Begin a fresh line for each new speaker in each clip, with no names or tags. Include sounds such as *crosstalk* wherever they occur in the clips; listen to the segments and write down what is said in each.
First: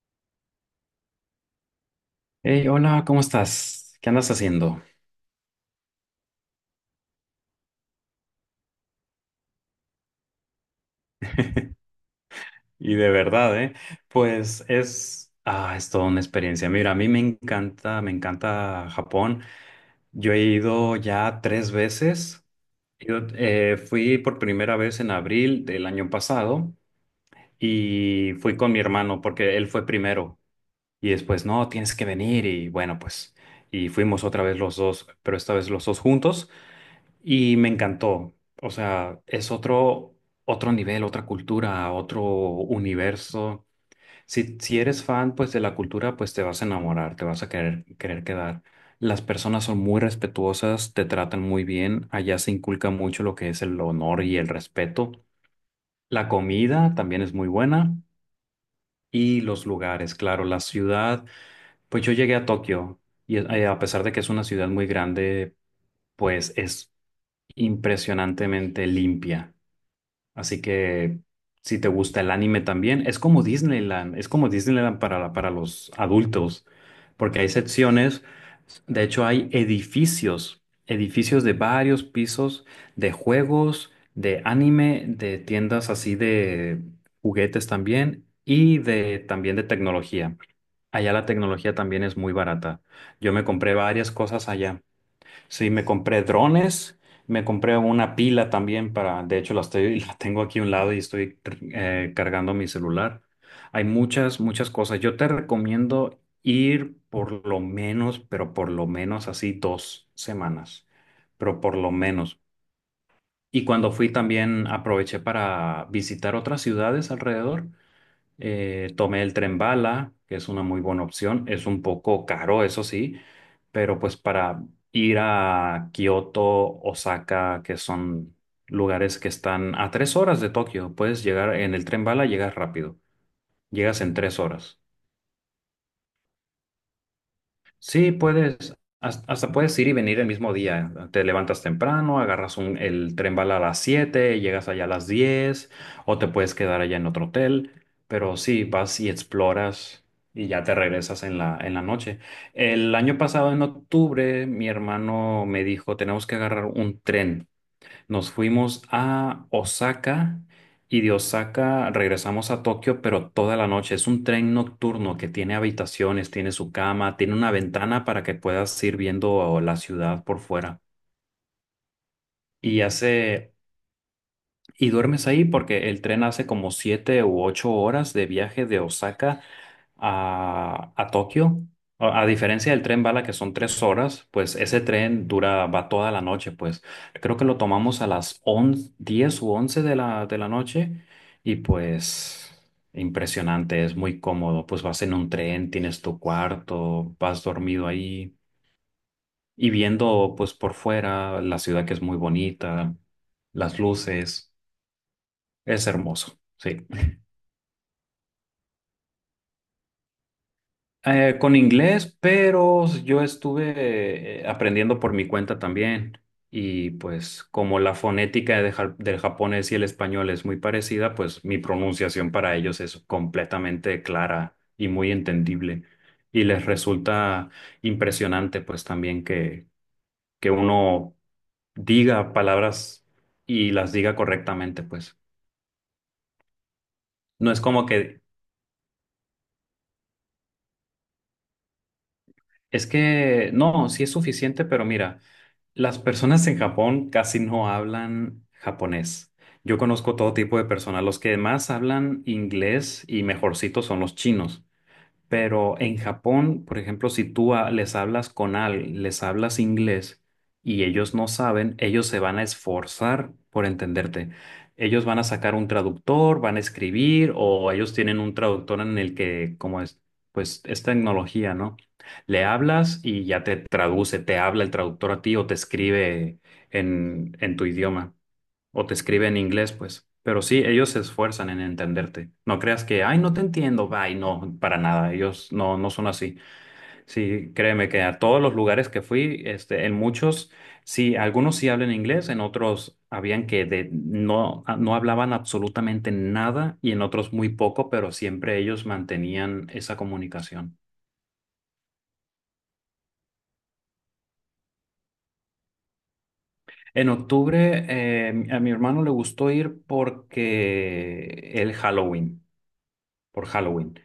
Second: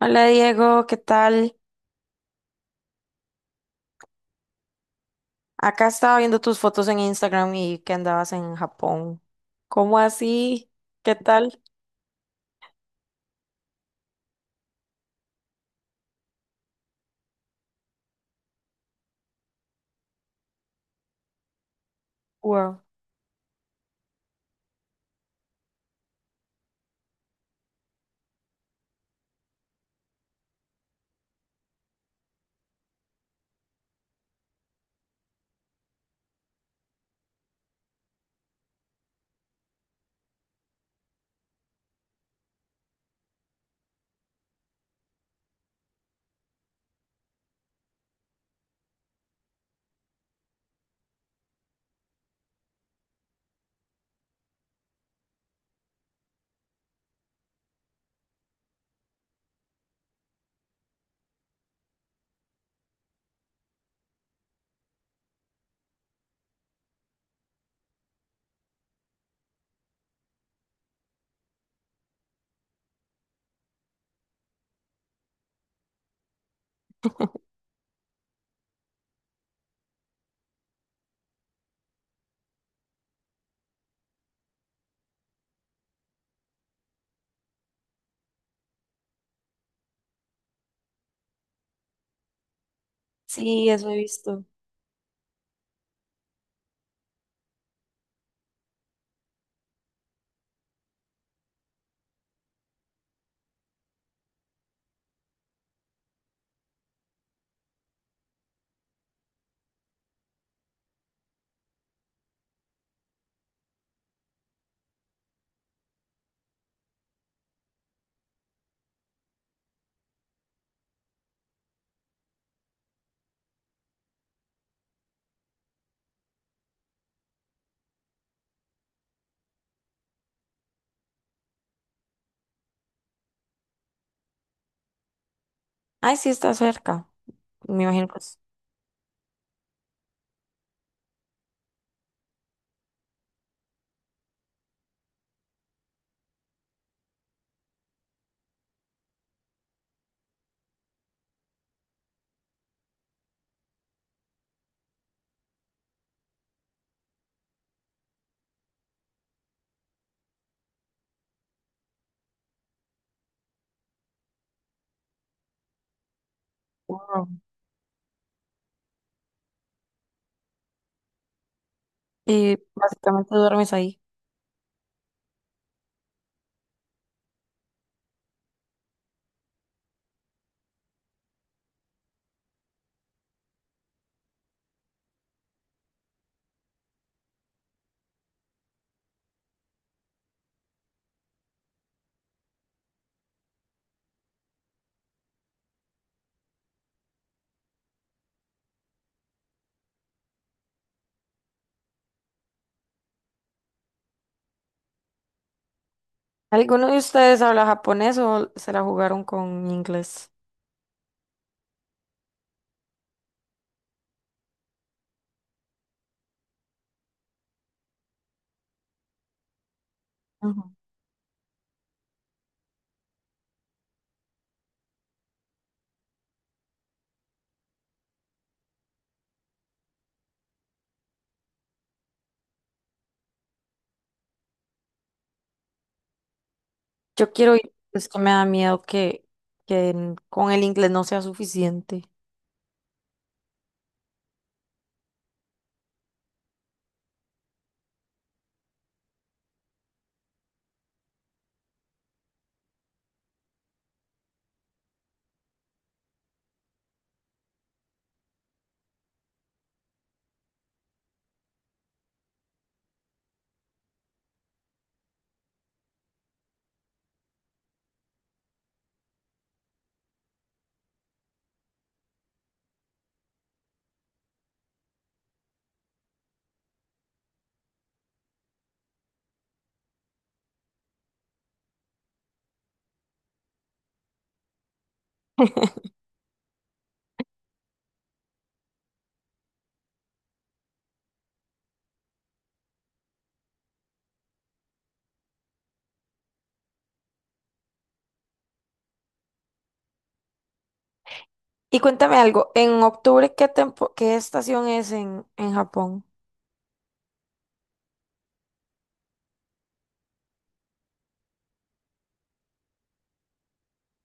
Hola, Diego, ¿qué tal?
Hey, hola, ¿cómo estás? ¿Qué andas haciendo?
Acá estaba viendo tus fotos en Instagram y que andabas en Japón. ¿Cómo así? ¿Qué tal?
Y de verdad, ¿eh? Pues es toda una experiencia. Mira, a mí me encanta Japón. Yo he ido ya tres veces.
Wow.
Yo fui por primera vez en abril del año pasado y fui con mi hermano porque él fue primero. Y después, no, tienes que venir y bueno, pues, y fuimos otra vez los dos, pero esta vez los dos juntos. Y me encantó. O sea, es otro nivel, otra cultura, otro universo. Si eres fan, pues, de la cultura, pues te vas a enamorar, te vas a querer quedar. Las personas son muy respetuosas, te tratan muy bien. Allá se inculca mucho lo que es el honor y el respeto. La comida también es muy buena. Y los lugares, claro, la ciudad. Pues yo llegué a Tokio y a pesar de que es una ciudad muy grande, pues es impresionantemente limpia. Así que si te gusta el anime también, es como Disneyland para los adultos, porque hay secciones, de hecho hay edificios, edificios de varios pisos, de juegos, de anime, de tiendas así de juguetes también y de también de tecnología. Allá la tecnología también es muy barata. Yo me
Sí,
compré
eso he
varias
visto.
cosas allá. Sí, me compré drones, me compré una pila también para, de hecho la estoy, *laughs* la tengo aquí a un lado y estoy cargando mi celular. Hay muchas, muchas cosas. Yo te recomiendo ir por lo menos, pero por lo menos así 2 semanas, pero por lo menos. Y cuando fui también aproveché para visitar otras ciudades alrededor. Tomé el tren bala, que es una muy buena opción. Es un poco caro, eso sí, pero pues para ir a Kioto, Osaka, que son lugares que están a 3 horas de Tokio, puedes llegar en el tren bala, llegas rápido, llegas en 3 horas.
Ay, sí, está cerca. Me imagino
Sí,
que es-
hasta puedes ir y venir el mismo día. Te levantas temprano, agarras el tren bala a las 7, llegas allá a las 10, o te puedes quedar allá en otro hotel, pero sí, vas y exploras y ya te regresas en la noche. El año pasado, en octubre, mi hermano me dijo, tenemos que agarrar un tren. Nos fuimos a Osaka y de Osaka regresamos a Tokio, pero toda la noche. Es un tren nocturno que tiene habitaciones, tiene su cama,
Wow.
tiene una ventana para que puedas ir viendo la ciudad por fuera.
Y
Y
básicamente
hace,
duermes ahí.
y duermes ahí porque el tren hace como 7 u 8 horas de viaje de Osaka a Tokio. A diferencia del tren bala, que son 3 horas, pues ese tren va toda la noche, pues creo que lo tomamos a las 11:10 u 11 de la, noche y pues impresionante, es muy cómodo, pues vas en un tren, tienes tu cuarto, vas dormido ahí y viendo pues por fuera la ciudad que es muy bonita, las luces, es hermoso, sí.
¿Alguno de ustedes habla japonés o se la jugaron con inglés?
Con inglés, pero yo estuve aprendiendo por mi cuenta también. Y pues como la fonética de del japonés y el español es muy
Ujú.
parecida, pues mi pronunciación para ellos es completamente clara y muy entendible. Y les resulta impresionante pues también que uno diga palabras y las diga correctamente pues.
Yo
No
quiero
es
ir,
como
es que
que,
me da miedo que con el inglés no sea suficiente.
es que, no, sí es suficiente, pero mira. Las personas en Japón casi no hablan japonés. Yo conozco todo tipo de personas. Los que más hablan inglés y mejorcitos son los chinos. Pero en Japón, por ejemplo, si tú les hablas con alguien, les hablas inglés y ellos no saben, ellos se van a esforzar por entenderte. Ellos van a sacar un traductor, van a escribir o ellos tienen un traductor en el que, como es, pues es tecnología, ¿no? Le hablas y ya te traduce, te habla el traductor a ti o te escribe en tu idioma o te escribe en inglés, pues. Pero sí, ellos se esfuerzan en entenderte. No creas que, ay, no te entiendo, ay, no, para nada. Ellos no
*laughs*
son así. Sí, créeme que a todos los lugares que fui, este, en muchos, sí, algunos sí hablan inglés, en otros habían que de, no, no hablaban absolutamente nada y en otros muy poco, pero siempre ellos mantenían esa comunicación.
Y cuéntame algo, ¿en octubre qué tempo, qué estación es en Japón?
En octubre, a mi hermano le gustó ir porque el Halloween, por Halloween.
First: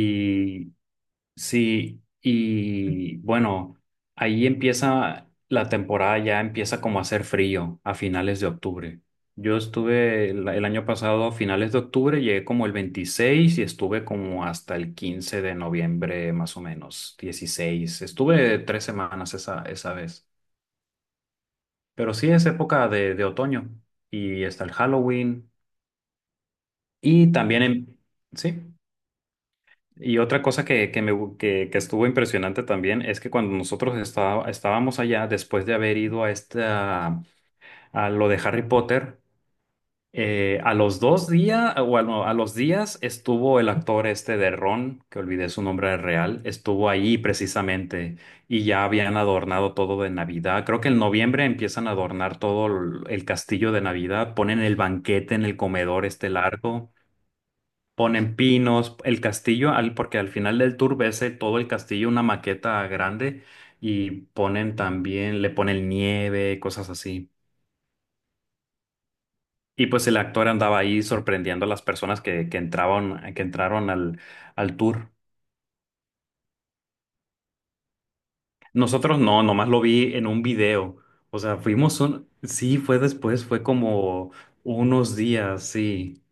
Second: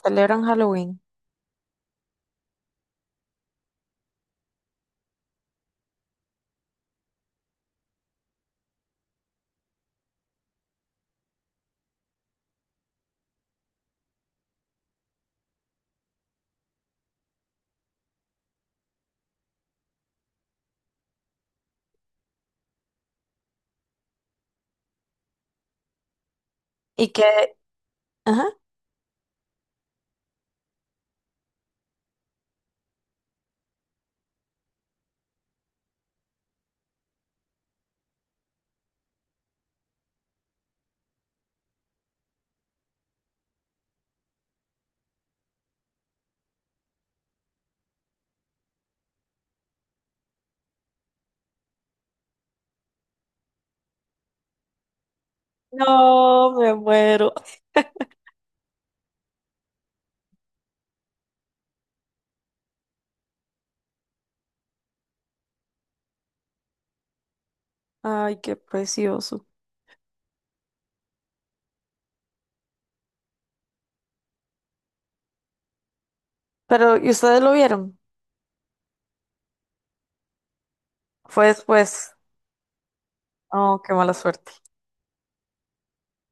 Celebran Halloween.
sí, y bueno, ahí empieza la temporada, ya empieza como a hacer frío a finales de octubre. Yo estuve el año pasado a finales de octubre, llegué como el 26 y estuve como hasta el 15 de noviembre, más o menos, 16. Estuve 3 semanas esa vez. Pero sí es época de otoño y está el Halloween
Y
y
que,
también en.
ajá.
Sí. Y otra cosa que estuvo impresionante también es que cuando nosotros estábamos allá, después de haber ido a, esta, a lo de Harry Potter, a los 2 días, o a los días estuvo el actor este de Ron, que olvidé su nombre real, estuvo ahí precisamente y ya habían adornado todo de Navidad. Creo que en noviembre empiezan a adornar todo el castillo de Navidad, ponen el banquete en el comedor este
No, me
largo.
muero.
Ponen pinos, el castillo, porque al final del tour ves todo el castillo, una maqueta grande, y ponen también, le ponen nieve, cosas así.
Ay, qué precioso.
Y pues el actor andaba ahí sorprendiendo a las personas que entraban, que entraron al, tour.
Pero, ¿y ustedes lo vieron?
Nosotros no, nomás lo vi en un video. O
Fue
sea, fuimos
después.
un, sí, fue después, fue
Oh, qué mala
como
suerte.
unos días, sí.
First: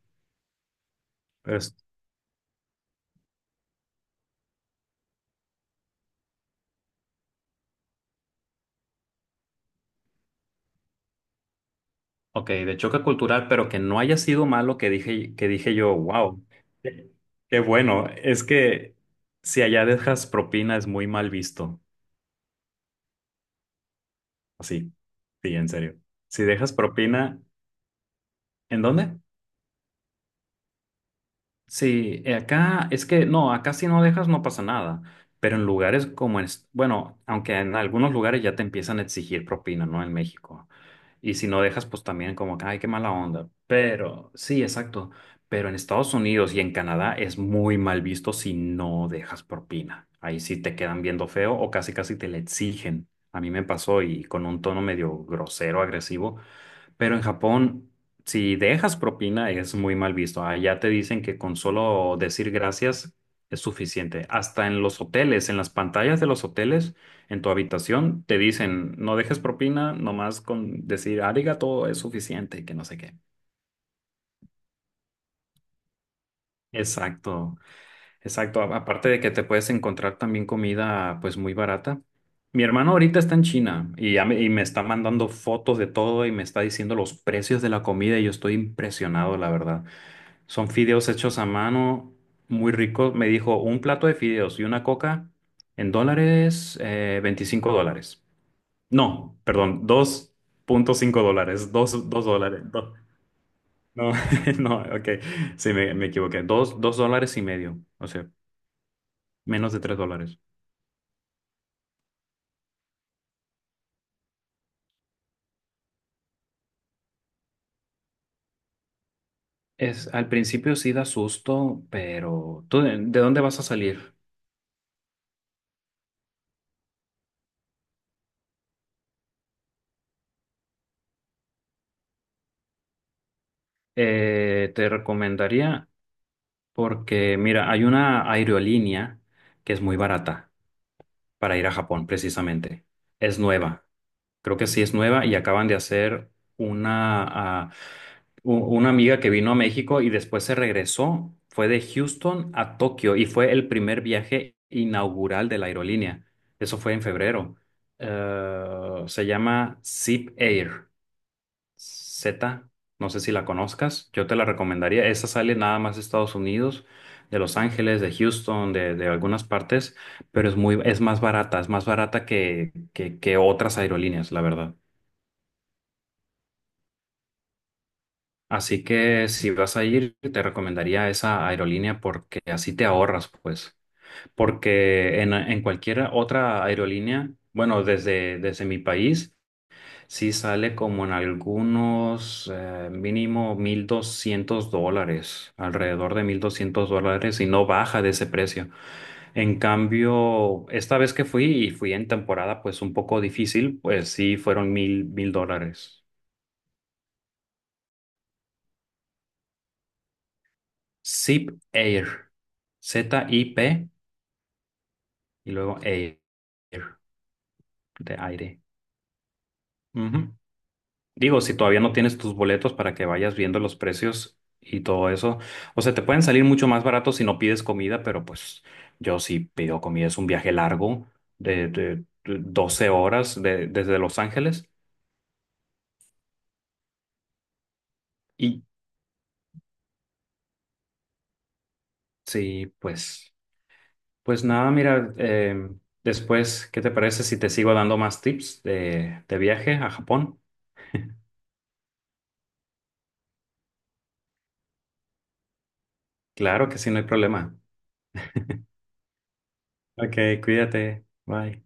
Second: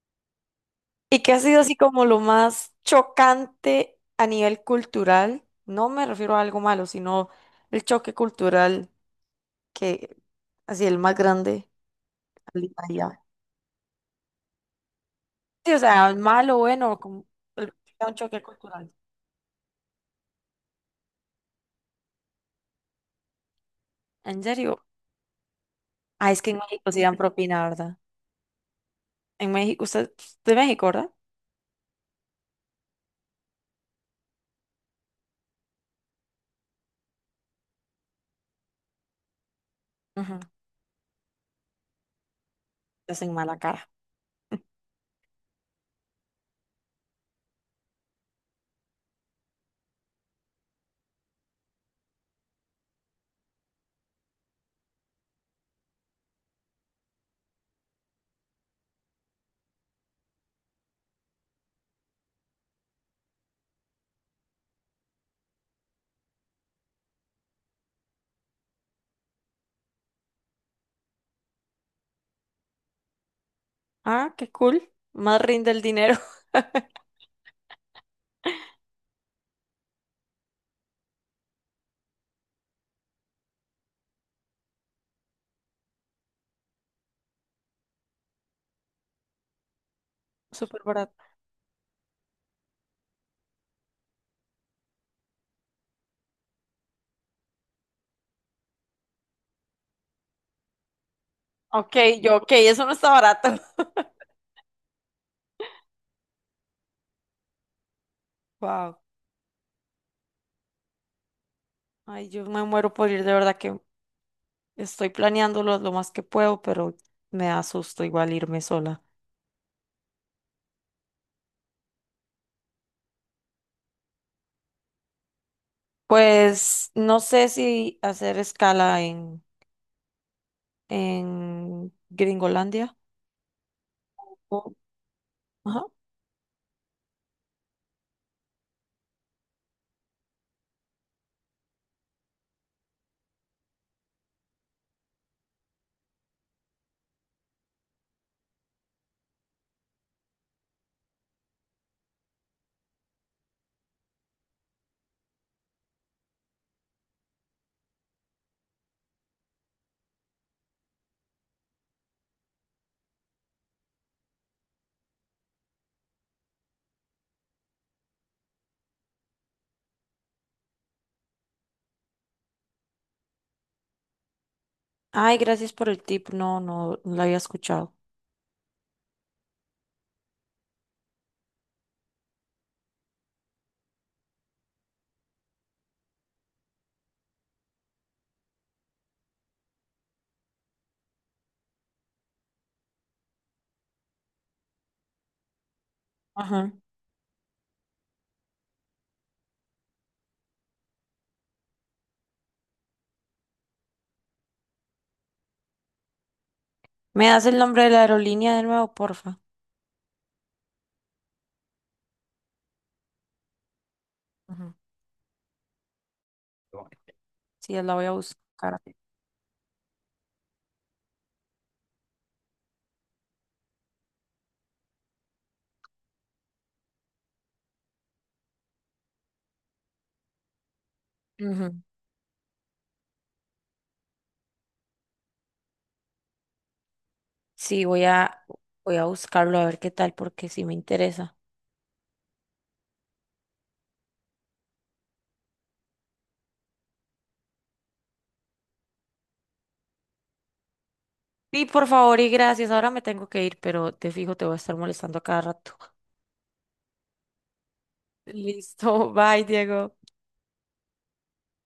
¿Y qué ha sido así como lo más chocante a nivel cultural? No me refiero a algo malo, sino el choque cultural que, así, el más grande.
Ok,
Al-
de choque
allá.
cultural, pero que no haya sido malo que dije, que
Sí,
dije
o
yo,
sea,
wow,
malo, bueno,
qué
como
qué
el-
bueno.
un choque
Es
cultural.
que si allá dejas propina es muy mal visto.
¿En serio?
Así, sí, en serio.
Ah, es
Si
que en
dejas
México sí dan
propina,
propina, ¿verdad?
¿en dónde?
En México, usted es de México, ¿verdad?
Sí, acá es que no, acá si no dejas no pasa nada. Pero en lugares como en, bueno, aunque en algunos lugares ya te empiezan a exigir propina, ¿no? En México. Y si no dejas, pues también como que, ay, qué mala
Te hacen
onda.
mala cara.
Pero, sí,
*laughs*
exacto. Pero en Estados Unidos y en Canadá es muy mal visto si no dejas propina. Ahí sí te quedan viendo feo o casi casi te la exigen. A mí me pasó y con un tono medio grosero, agresivo, pero en Japón, si dejas propina, es muy mal visto. Allá te dicen que con solo decir gracias es suficiente. Hasta en los hoteles, en las pantallas de los hoteles, en tu habitación, te dicen, no dejes propina, nomás con decir arigato es suficiente, y que no sé qué.
Ah, qué cool. Más rinde el dinero. *laughs*
Exacto, exacto. Aparte de que te puedes encontrar también comida pues muy barata. Mi hermano ahorita está en China y me está mandando fotos de todo y me está diciendo los precios de la comida y yo estoy impresionado, la verdad. Son
Súper
fideos
barato.
hechos a mano, muy ricos. Me dijo un plato de fideos y una coca en dólares, $25. No, perdón, $2.5,
Ok,
dos
yo, ok,
dólares.
eso no está barato.
No,
*laughs*
*laughs* no, ok, sí, me equivoqué. Dos dólares y medio, o sea,
Wow.
menos de $3.
Ay, yo me muero por ir, de verdad que estoy planeándolo lo más que puedo, pero me da susto igual irme sola.
Es, al principio sí da susto, pero ¿tú de dónde vas a salir?
Pues no sé si hacer escala en Gringolandia. O-
Te
ajá.
recomendaría, porque mira, hay una aerolínea que es muy barata. Para ir a Japón, precisamente. Es nueva, creo que sí es nueva y acaban de hacer una, ah, una amiga que vino a México y después se regresó, fue de Houston a Tokio y fue el primer viaje inaugural de la aerolínea. Eso fue en febrero. Se llama Zip Air. Z, no sé si la conozcas, yo te la recomendaría. Esa sale nada más de Estados Unidos, de Los Ángeles, de Houston, de algunas partes, pero es es más barata que otras aerolíneas, la verdad.
Ay, gracias por el tip. No, no lo había escuchado.
Así que si vas a ir, te recomendaría esa aerolínea porque así te ahorras, pues. Porque en cualquier otra aerolínea, bueno, desde mi país. Sí, sale como en algunos mínimo $1,200, alrededor de mil
Ajá.
doscientos dólares y no baja de ese precio. En cambio, esta vez que fui y fui en temporada pues un poco difícil, pues sí fueron mil dólares.
¿Me das el nombre de la aerolínea de nuevo, porfa?
Zip Air, ZIP
Ajá.
y luego Air,
Sí, la voy a
de aire.
buscar.
Ujú. Digo, si todavía no tienes tus boletos para que vayas viendo los precios y todo eso, o sea, te pueden salir mucho más baratos si no pides comida, pero pues yo sí pido comida, es un viaje largo de,
Ujú.
de- de 12 horas desde Los Ángeles.
Sí,
Y
voy a buscarlo a ver qué tal, porque sí me interesa.
sí, pues, nada, mira, después, ¿qué te parece si te sigo dando más tips de viaje a Japón?
Sí, por favor y gracias. Ahora me tengo que ir, pero te fijo, te voy a estar molestando a cada rato.
Claro que sí, no hay problema.
*laughs* Listo, bye, Diego.
Ok, cuídate, bye.